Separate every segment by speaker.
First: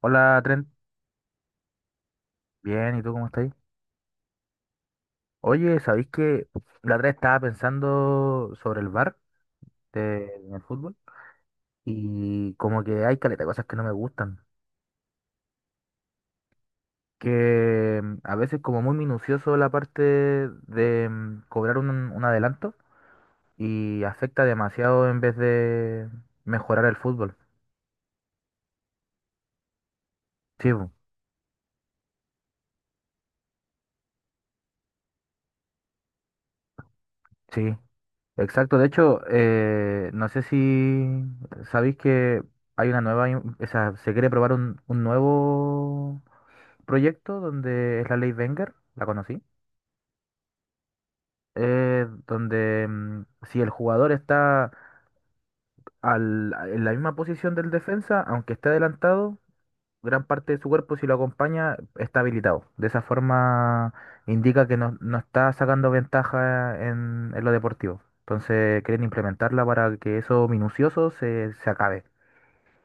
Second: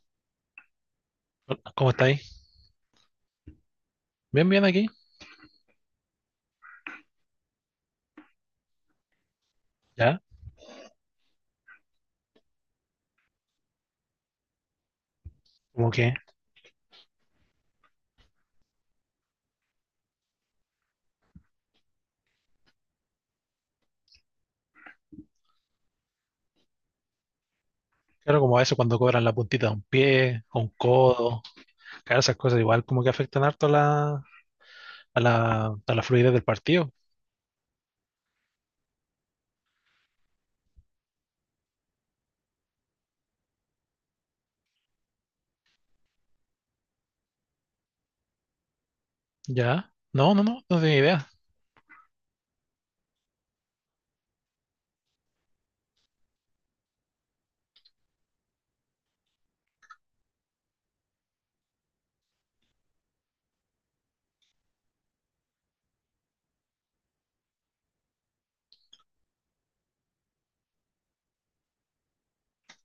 Speaker 1: Hola, Trent.
Speaker 2: Hola, ¿cómo estáis?
Speaker 1: Bien, ¿y tú cómo estás?
Speaker 2: Bien, bien aquí.
Speaker 1: Oye, ¿sabéis que la otra vez estaba pensando sobre el bar
Speaker 2: ¿Ya?
Speaker 1: en el fútbol? Y como que hay caleta de cosas que no me gustan.
Speaker 2: Como que,
Speaker 1: Que a veces como muy minucioso la parte de cobrar un adelanto y afecta demasiado en vez de mejorar el fútbol.
Speaker 2: claro, como a veces cuando cobran la puntita de un pie, o un
Speaker 1: Sí,
Speaker 2: codo, claro, esas cosas igual como que afectan harto a la fluidez del partido.
Speaker 1: sí. Exacto, de hecho, no sé si sabéis que hay una nueva, o sea, se quiere probar un nuevo proyecto donde es la ley Wenger, la conocí.
Speaker 2: ¿Ya? No, no tenía idea.
Speaker 1: Donde si el jugador está en la misma posición del defensa, aunque esté adelantado, gran parte de su cuerpo si lo acompaña está habilitado. De esa forma indica que no está sacando ventaja en lo deportivo. Entonces quieren implementarla para que eso minucioso se acabe.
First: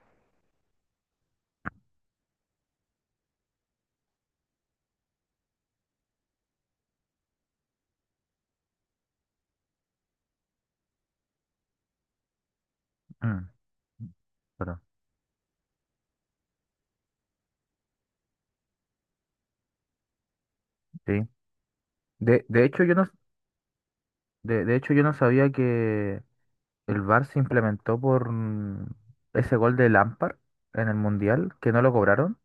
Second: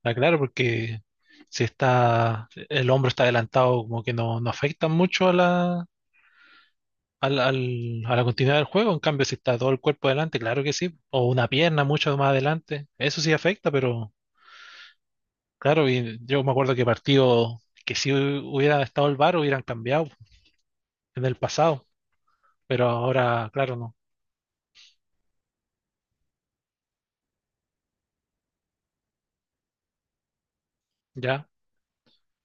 Speaker 2: Ah, claro, porque si está, el hombro está adelantado, como que no, no afecta mucho a la, a la continuidad del juego, en cambio si está todo el cuerpo adelante, claro que sí, o una pierna mucho más adelante, eso sí
Speaker 1: Mm.
Speaker 2: afecta, pero...
Speaker 1: Claro,
Speaker 2: Claro, y yo me acuerdo que partido que si hubiera estado el VAR hubieran cambiado
Speaker 1: sí.
Speaker 2: en el pasado,
Speaker 1: De, de hecho,
Speaker 2: pero
Speaker 1: yo no,
Speaker 2: ahora, claro, no.
Speaker 1: de hecho, yo no sabía que el VAR se implementó por ese gol de Lampard en el
Speaker 2: Ya,
Speaker 1: Mundial, que no lo cobraron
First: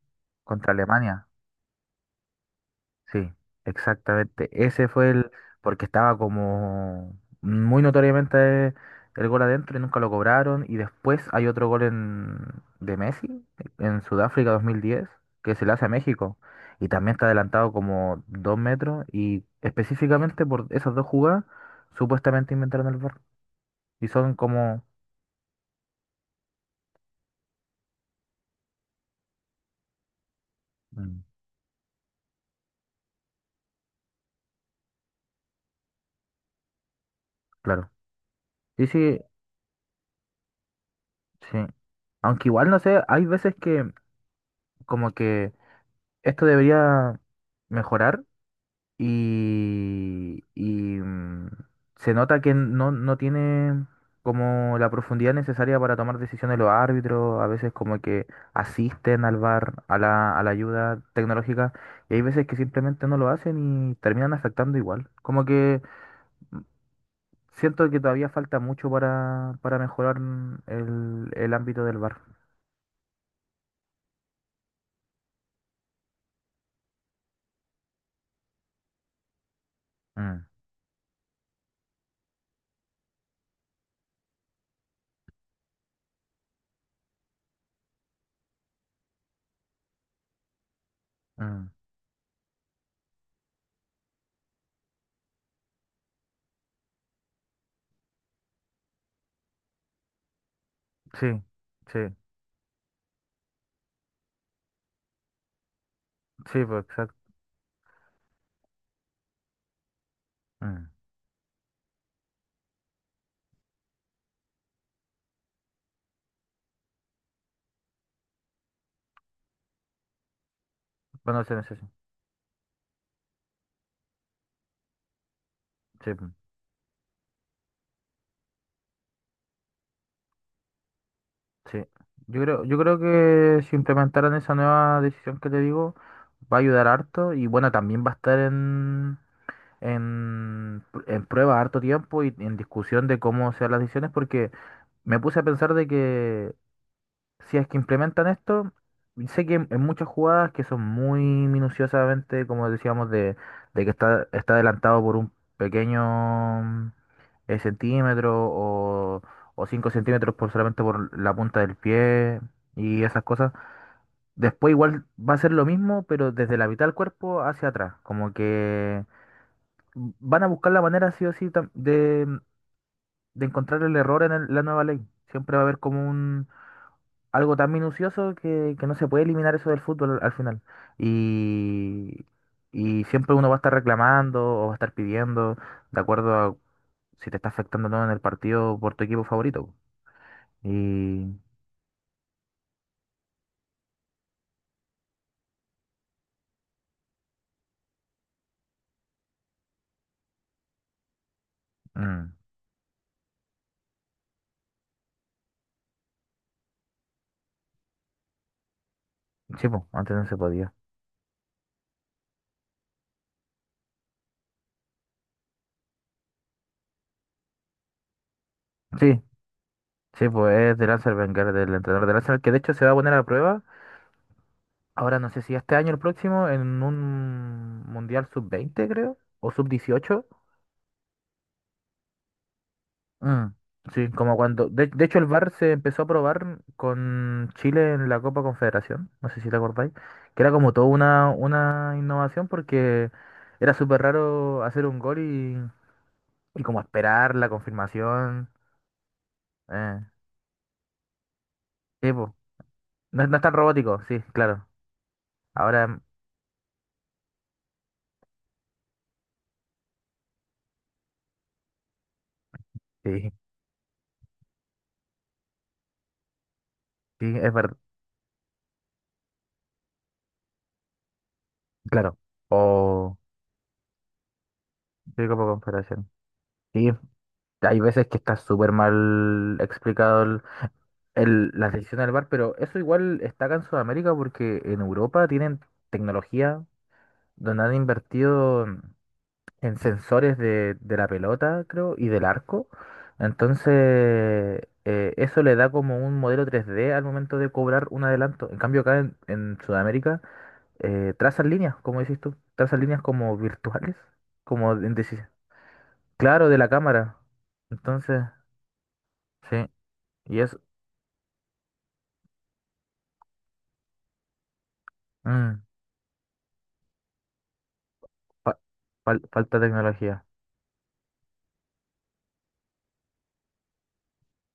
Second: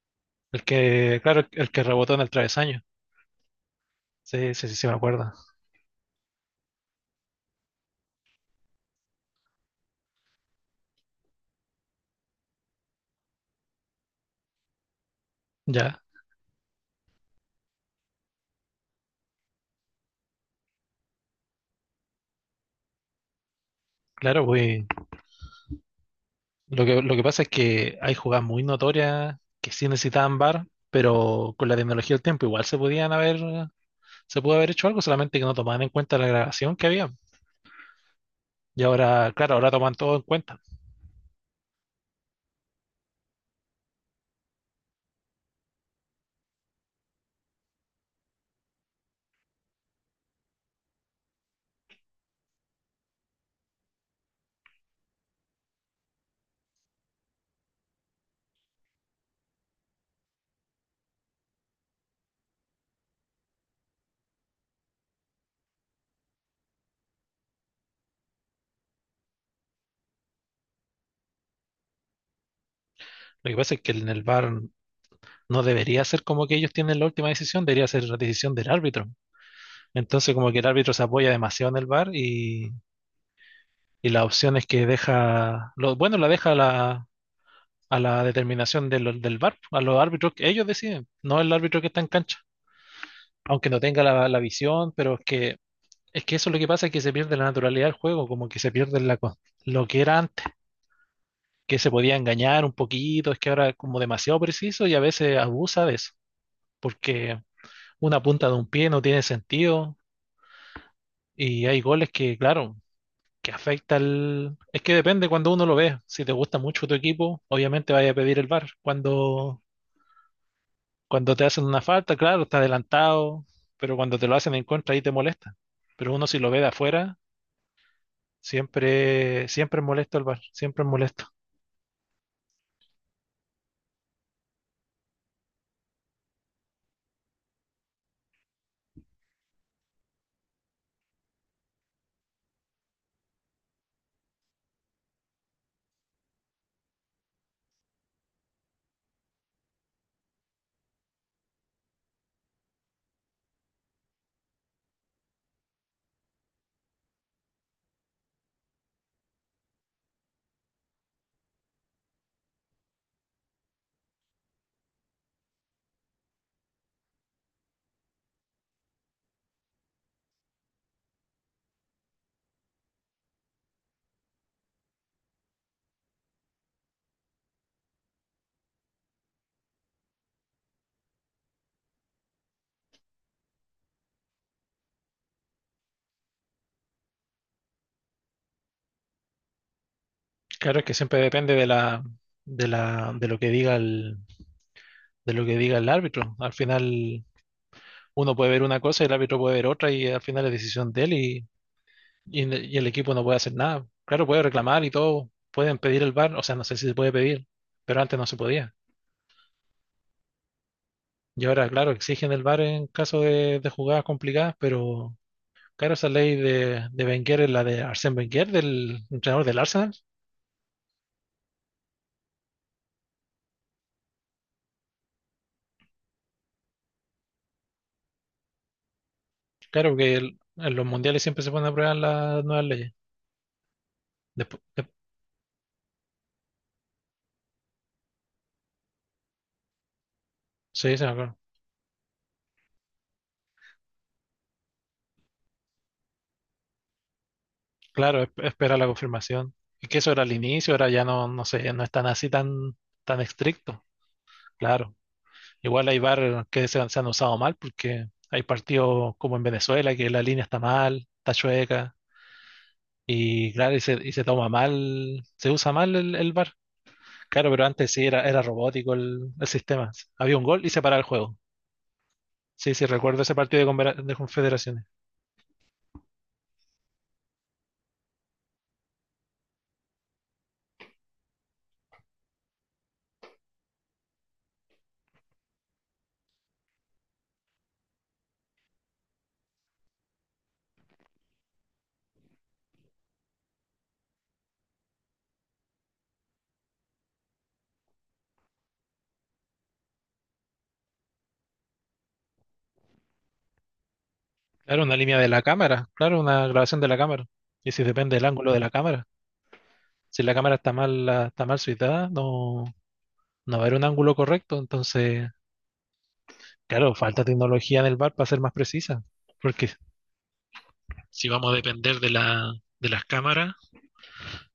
Speaker 2: el
Speaker 1: contra
Speaker 2: que,
Speaker 1: Alemania.
Speaker 2: claro, el que rebotó en el travesaño.
Speaker 1: Sí, exactamente.
Speaker 2: Sí, sí, sí, sí me acuerdo.
Speaker 1: Porque estaba como muy notoriamente el gol adentro y nunca lo cobraron. Y después hay otro gol de Messi en Sudáfrica 2010 que se le hace a
Speaker 2: Ya,
Speaker 1: México. Y también está adelantado como 2 metros. Y específicamente por esas dos jugadas, supuestamente inventaron el VAR. Y son
Speaker 2: claro,
Speaker 1: como.
Speaker 2: pues lo que pasa es que hay jugadas muy notorias que sí necesitaban VAR,
Speaker 1: Mm.
Speaker 2: pero con la tecnología del tiempo igual se podían haber, se pudo haber hecho algo, solamente que no tomaban en cuenta la grabación que había.
Speaker 1: Claro.
Speaker 2: Y
Speaker 1: Sí, sí,
Speaker 2: ahora, claro, ahora toman todo en cuenta.
Speaker 1: sí. Aunque igual no sé, hay veces que como que esto debería mejorar y se nota que no tiene como la profundidad necesaria para tomar decisiones los árbitros, a veces como que asisten al VAR, a la ayuda tecnológica, y hay veces que simplemente no lo hacen y terminan afectando igual. Como que siento que todavía falta mucho para mejorar el ámbito del VAR.
Speaker 2: Lo que pasa es que en el VAR no debería ser como que ellos tienen la última decisión, debería ser la decisión del árbitro. Entonces,
Speaker 1: Mm,
Speaker 2: como que el árbitro se apoya demasiado en el VAR y la opción es que deja, lo, bueno, la deja a la determinación de del VAR, a R, a los árbitros que ellos deciden, no el
Speaker 1: mm.
Speaker 2: árbitro que está en cancha, aunque no tenga la, la visión, pero es que eso es lo que pasa, es que se pierde la naturalidad del juego, como que se pierde la, lo que era antes,
Speaker 1: Sí,
Speaker 2: que se
Speaker 1: sí,
Speaker 2: podía engañar un poquito, es que ahora es como demasiado preciso y a veces abusa de eso,
Speaker 1: sí, pues exacto.
Speaker 2: porque una punta de un pie no tiene sentido.
Speaker 1: Mm.
Speaker 2: Y hay goles que, claro, que afecta al... Es que depende cuando uno lo ve. Si te gusta mucho tu equipo, obviamente vaya a pedir el VAR. Cuando
Speaker 1: Bueno,
Speaker 2: te
Speaker 1: sí, no
Speaker 2: hacen
Speaker 1: sí,
Speaker 2: una falta, claro, está adelantado, pero cuando te lo hacen en contra, ahí te molesta.
Speaker 1: sí,
Speaker 2: Pero uno si lo ve de afuera, siempre, siempre es molesto el VAR, siempre es molesto.
Speaker 1: sí. Yo creo que si implementaran esa nueva decisión que te digo, va a ayudar harto y bueno, también va a estar en prueba harto tiempo y en discusión de cómo sean las decisiones porque me puse a pensar de que si es que implementan esto, sé que en muchas jugadas que son muy minuciosamente, como decíamos, de que está adelantado por un pequeño centímetro o 5 centímetros por solamente por la punta del pie y esas cosas. Después igual va a ser lo mismo, pero desde la mitad del cuerpo hacia atrás. Como que van a buscar la manera sí o sí de encontrar el error en la nueva ley. Siempre va a haber como algo tan minucioso que no se puede eliminar eso del fútbol al final. Y, y siempre uno va a estar reclamando o va a estar pidiendo, de acuerdo a si te está afectando o no en el partido por tu equipo favorito.
Speaker 2: Claro, es que siempre
Speaker 1: Y
Speaker 2: depende de la, de lo que de lo que diga el árbitro. Al final, uno puede ver una cosa y el árbitro puede ver otra y al final es decisión de él
Speaker 1: mm,
Speaker 2: y el equipo no puede hacer nada. Claro, puede reclamar y todo, pueden pedir el VAR, o sea, no sé si se puede pedir, pero antes no se podía.
Speaker 1: sí, pues, antes no se podía.
Speaker 2: Y ahora, claro, exigen el VAR en caso de jugadas complicadas, pero claro, esa ley de Wenger es la de Arsène Wenger, del
Speaker 1: Sí,
Speaker 2: entrenador del Arsenal.
Speaker 1: sí, pues es de Lancer Wenger, del entrenador de Lancer, que de hecho se va a poner a prueba, ahora no sé si este año o el próximo, en un Mundial sub-20 creo, o sub
Speaker 2: Claro que
Speaker 1: dieciocho
Speaker 2: en los mundiales siempre se ponen a prueba las nuevas leyes.
Speaker 1: Mm, sí, como
Speaker 2: Despu-
Speaker 1: cuando. De,
Speaker 2: de-
Speaker 1: de hecho, el VAR se empezó a probar con Chile en la Copa Confederación, no sé si te acordáis, que era como toda
Speaker 2: sí, se me
Speaker 1: una,
Speaker 2: acuerdo.
Speaker 1: una innovación porque era súper raro hacer un gol y como esperar la
Speaker 2: Claro,
Speaker 1: confirmación.
Speaker 2: espera la confirmación. Y
Speaker 1: Eh,
Speaker 2: que eso era al inicio, ahora ya no, no sé, no es
Speaker 1: sí, po.
Speaker 2: tan
Speaker 1: No, es no es tan
Speaker 2: estricto.
Speaker 1: robótico, sí, claro.
Speaker 2: Claro. Igual hay
Speaker 1: Ahora,
Speaker 2: bar que se han usado mal porque hay partidos como en Venezuela que la línea está mal, está chueca
Speaker 1: sí,
Speaker 2: y claro, y se toma mal, se usa mal el bar.
Speaker 1: sí,
Speaker 2: Claro,
Speaker 1: es
Speaker 2: pero
Speaker 1: verdad,
Speaker 2: antes sí era, era robótico el sistema. Había un gol y se paraba el juego.
Speaker 1: claro.
Speaker 2: Sí, sí,
Speaker 1: O.
Speaker 2: recuerdo ese partido de, de Confederaciones.
Speaker 1: Sí, Copa Confederación. Sí, hay veces que está súper mal explicado la decisión del bar, pero eso igual está acá en Sudamérica porque en Europa tienen tecnología donde han invertido en sensores de la pelota, creo, y del arco. Entonces, eso le da como un modelo 3D al momento de cobrar un adelanto. En cambio, acá en Sudamérica, trazan líneas, como decís tú, trazan líneas como virtuales, como
Speaker 2: Claro,
Speaker 1: en
Speaker 2: una línea de
Speaker 1: deci-
Speaker 2: la cámara, claro, una
Speaker 1: claro, de la
Speaker 2: grabación de la
Speaker 1: cámara.
Speaker 2: cámara. Y si depende
Speaker 1: Entonces,
Speaker 2: del ángulo de la cámara.
Speaker 1: sí,
Speaker 2: Si la
Speaker 1: y es
Speaker 2: cámara está mal, está mal situada, no, no va a haber un ángulo correcto. Entonces,
Speaker 1: mm,
Speaker 2: claro, falta tecnología en el bar para ser más
Speaker 1: fa-
Speaker 2: precisa.
Speaker 1: fal- falta
Speaker 2: Porque
Speaker 1: tecnología.
Speaker 2: si vamos a depender de la, de las cámaras,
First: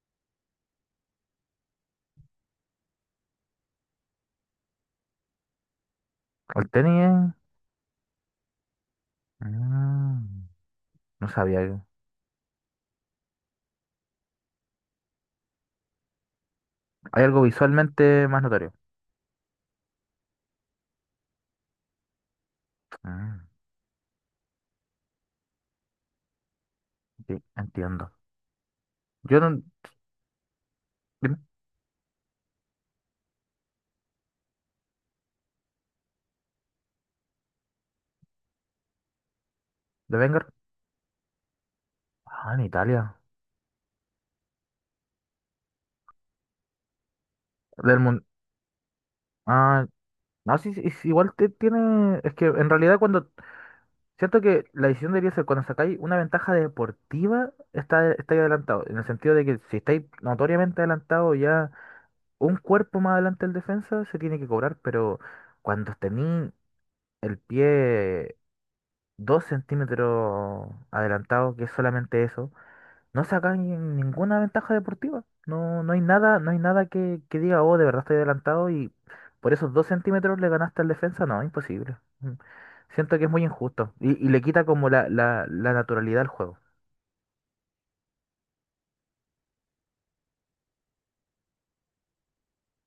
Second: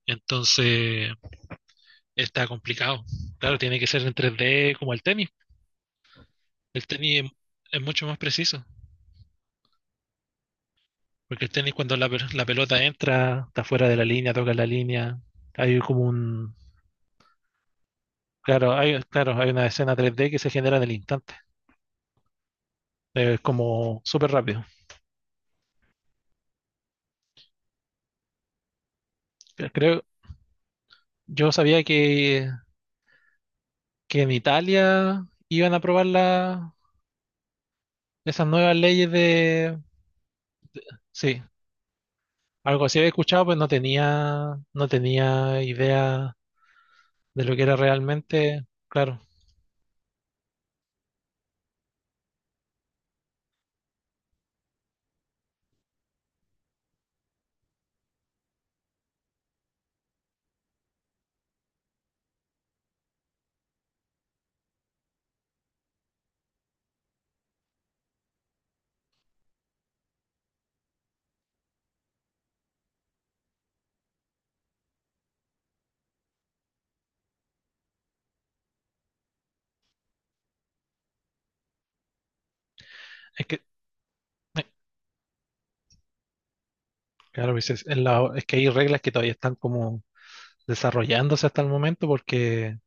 Speaker 2: entonces está complicado. Claro, tiene que ser en 3D como el tenis.
Speaker 1: Al
Speaker 2: El
Speaker 1: tenis,
Speaker 2: tenis
Speaker 1: ¿eh?
Speaker 2: es mucho más preciso,
Speaker 1: Ah, no
Speaker 2: porque el
Speaker 1: sabía.
Speaker 2: tenis cuando la pelota entra, está fuera de la línea, toca la línea, hay como un...
Speaker 1: Hay algo visualmente más notorio.
Speaker 2: Claro, hay una escena 3D que se genera en el instante. Es
Speaker 1: Ah,
Speaker 2: como súper rápido.
Speaker 1: sí, entiendo. Yo no.
Speaker 2: Creo,
Speaker 1: Dime,
Speaker 2: yo sabía que en Italia iban a aprobar la, esas nuevas leyes de...
Speaker 1: ¿de Wenger?
Speaker 2: Sí,
Speaker 1: Ah, en
Speaker 2: algo así había
Speaker 1: Italia.
Speaker 2: escuchado, pues no tenía, no tenía idea de lo que era
Speaker 1: Del mundo.
Speaker 2: realmente. Claro,
Speaker 1: Ah, no, sí, sí, es igual te tiene. Es que en realidad, cuando. Siento que la decisión debería ser cuando sacáis una ventaja deportiva, estáis adelantado. En el sentido de que si estáis notoriamente adelantado ya un cuerpo más adelante el defensa, se tiene que cobrar, pero cuando tenéis el pie 2 centímetros adelantado, que es solamente eso, no saca ninguna ventaja deportiva. No, no hay nada, no hay nada que diga, oh, de verdad estoy adelantado y por esos 2 centímetros le ganaste al defensa. No, imposible. Mm. Siento que es muy
Speaker 2: es que,
Speaker 1: injusto y le quita
Speaker 2: eh,
Speaker 1: como la naturalidad al juego.
Speaker 2: claro, pues es, es que hay reglas que todavía están como desarrollándose hasta el momento, porque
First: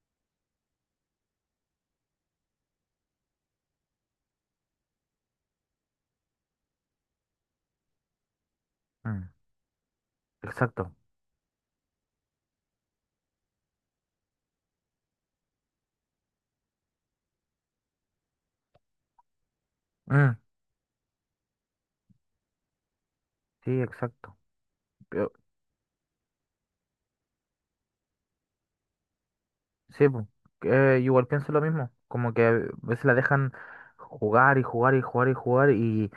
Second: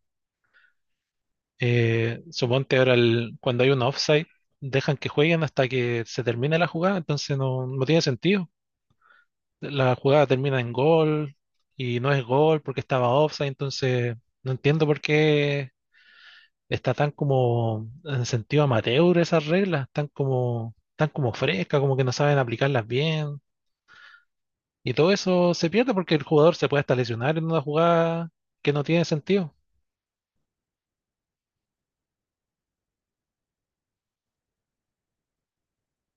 Speaker 2: suponte ahora cuando hay un offside, dejan que jueguen hasta que se termine la jugada, entonces no, no tiene sentido.
Speaker 1: Mm,
Speaker 2: La jugada termina en
Speaker 1: exacto.
Speaker 2: gol y no es gol porque estaba offside, entonces no entiendo por qué está tan como en sentido amateur esas reglas,
Speaker 1: Mm,
Speaker 2: tan como frescas, como que no saben aplicarlas bien.
Speaker 1: sí, exacto.
Speaker 2: Y todo eso se pierde porque el jugador se puede hasta lesionar en una jugada que no tiene sentido.
Speaker 1: Sí, po. Igual pienso lo mismo, como que a veces la dejan jugar y jugar y jugar y jugar y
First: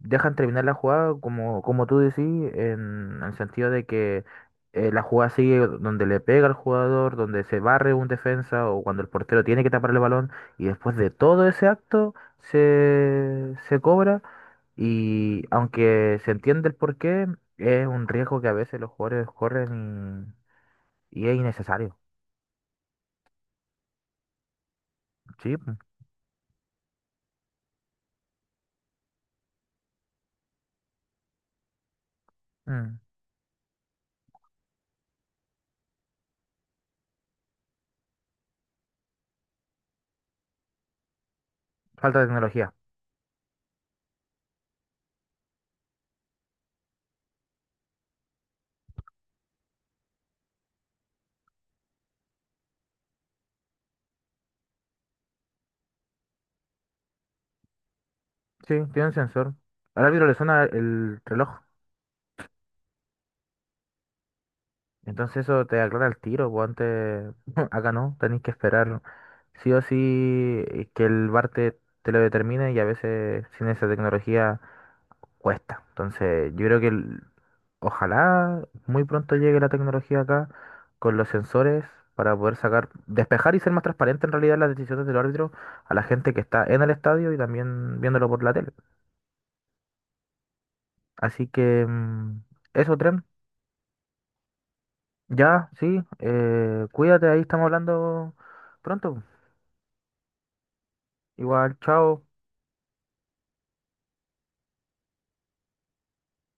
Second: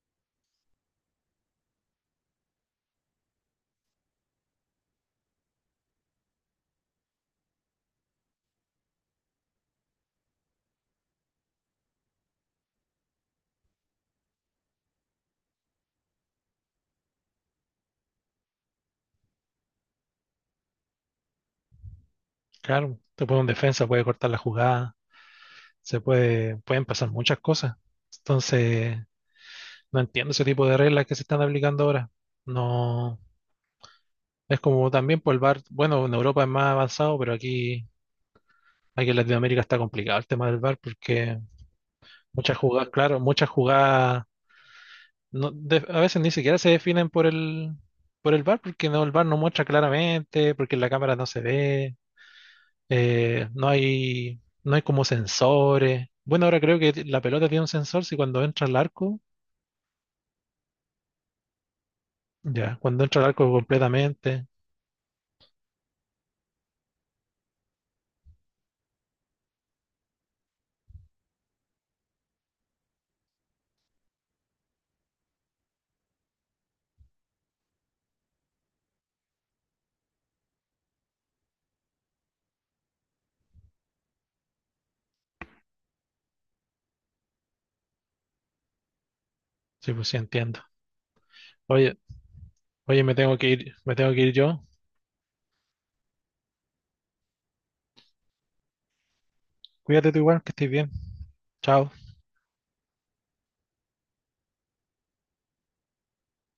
Speaker 1: dejan terminar la jugada como, como tú decís, en el sentido de que la jugada sigue donde le pega al jugador, donde se barre un defensa o cuando el portero tiene que tapar el balón y después de todo ese acto se cobra, y aunque se entiende el porqué, es un riesgo que a veces los jugadores corren y es innecesario.
Speaker 2: Claro, te puede un defensa, puede cortar la jugada,
Speaker 1: Sí, po.
Speaker 2: se puede, pueden pasar muchas cosas. Entonces, no entiendo ese tipo de reglas que se están aplicando ahora.
Speaker 1: Mm.
Speaker 2: No, es como también por el VAR, bueno, en Europa es más avanzado, pero aquí, aquí en Latinoamérica está complicado el tema del VAR porque
Speaker 1: Falta de
Speaker 2: muchas
Speaker 1: tecnología.
Speaker 2: jugadas, claro, muchas jugadas no, a veces ni siquiera se definen por el bar porque no, el bar no muestra claramente, porque en la cámara no se ve, no hay, no hay como sensores. Bueno, ahora creo que la pelota tiene un sensor, si cuando entra
Speaker 1: Sí,
Speaker 2: al
Speaker 1: tiene un
Speaker 2: arco,
Speaker 1: sensor. Al árbitro le suena el reloj.
Speaker 2: ya, cuando entra al arco completamente.
Speaker 1: Entonces eso te aclara el tiro, pues antes acá no, tenés que esperar, ¿no? Sí o sí, que el VAR te lo determine, y a veces sin esa tecnología cuesta. Entonces yo creo que ojalá muy pronto llegue la tecnología acá con los sensores para poder sacar, despejar y ser más transparente en realidad las decisiones del árbitro a la gente que está en el estadio y también viéndolo por la tele.
Speaker 2: Sí, pues sí entiendo.
Speaker 1: Así que
Speaker 2: Oye,
Speaker 1: eso,
Speaker 2: oye, me
Speaker 1: Tren.
Speaker 2: tengo que ir, me tengo que ir yo.
Speaker 1: Ya, sí, cuídate, ahí estamos hablando pronto.
Speaker 2: Cuídate tú igual, que estés bien.
Speaker 1: Igual,
Speaker 2: Chao.
Speaker 1: chao.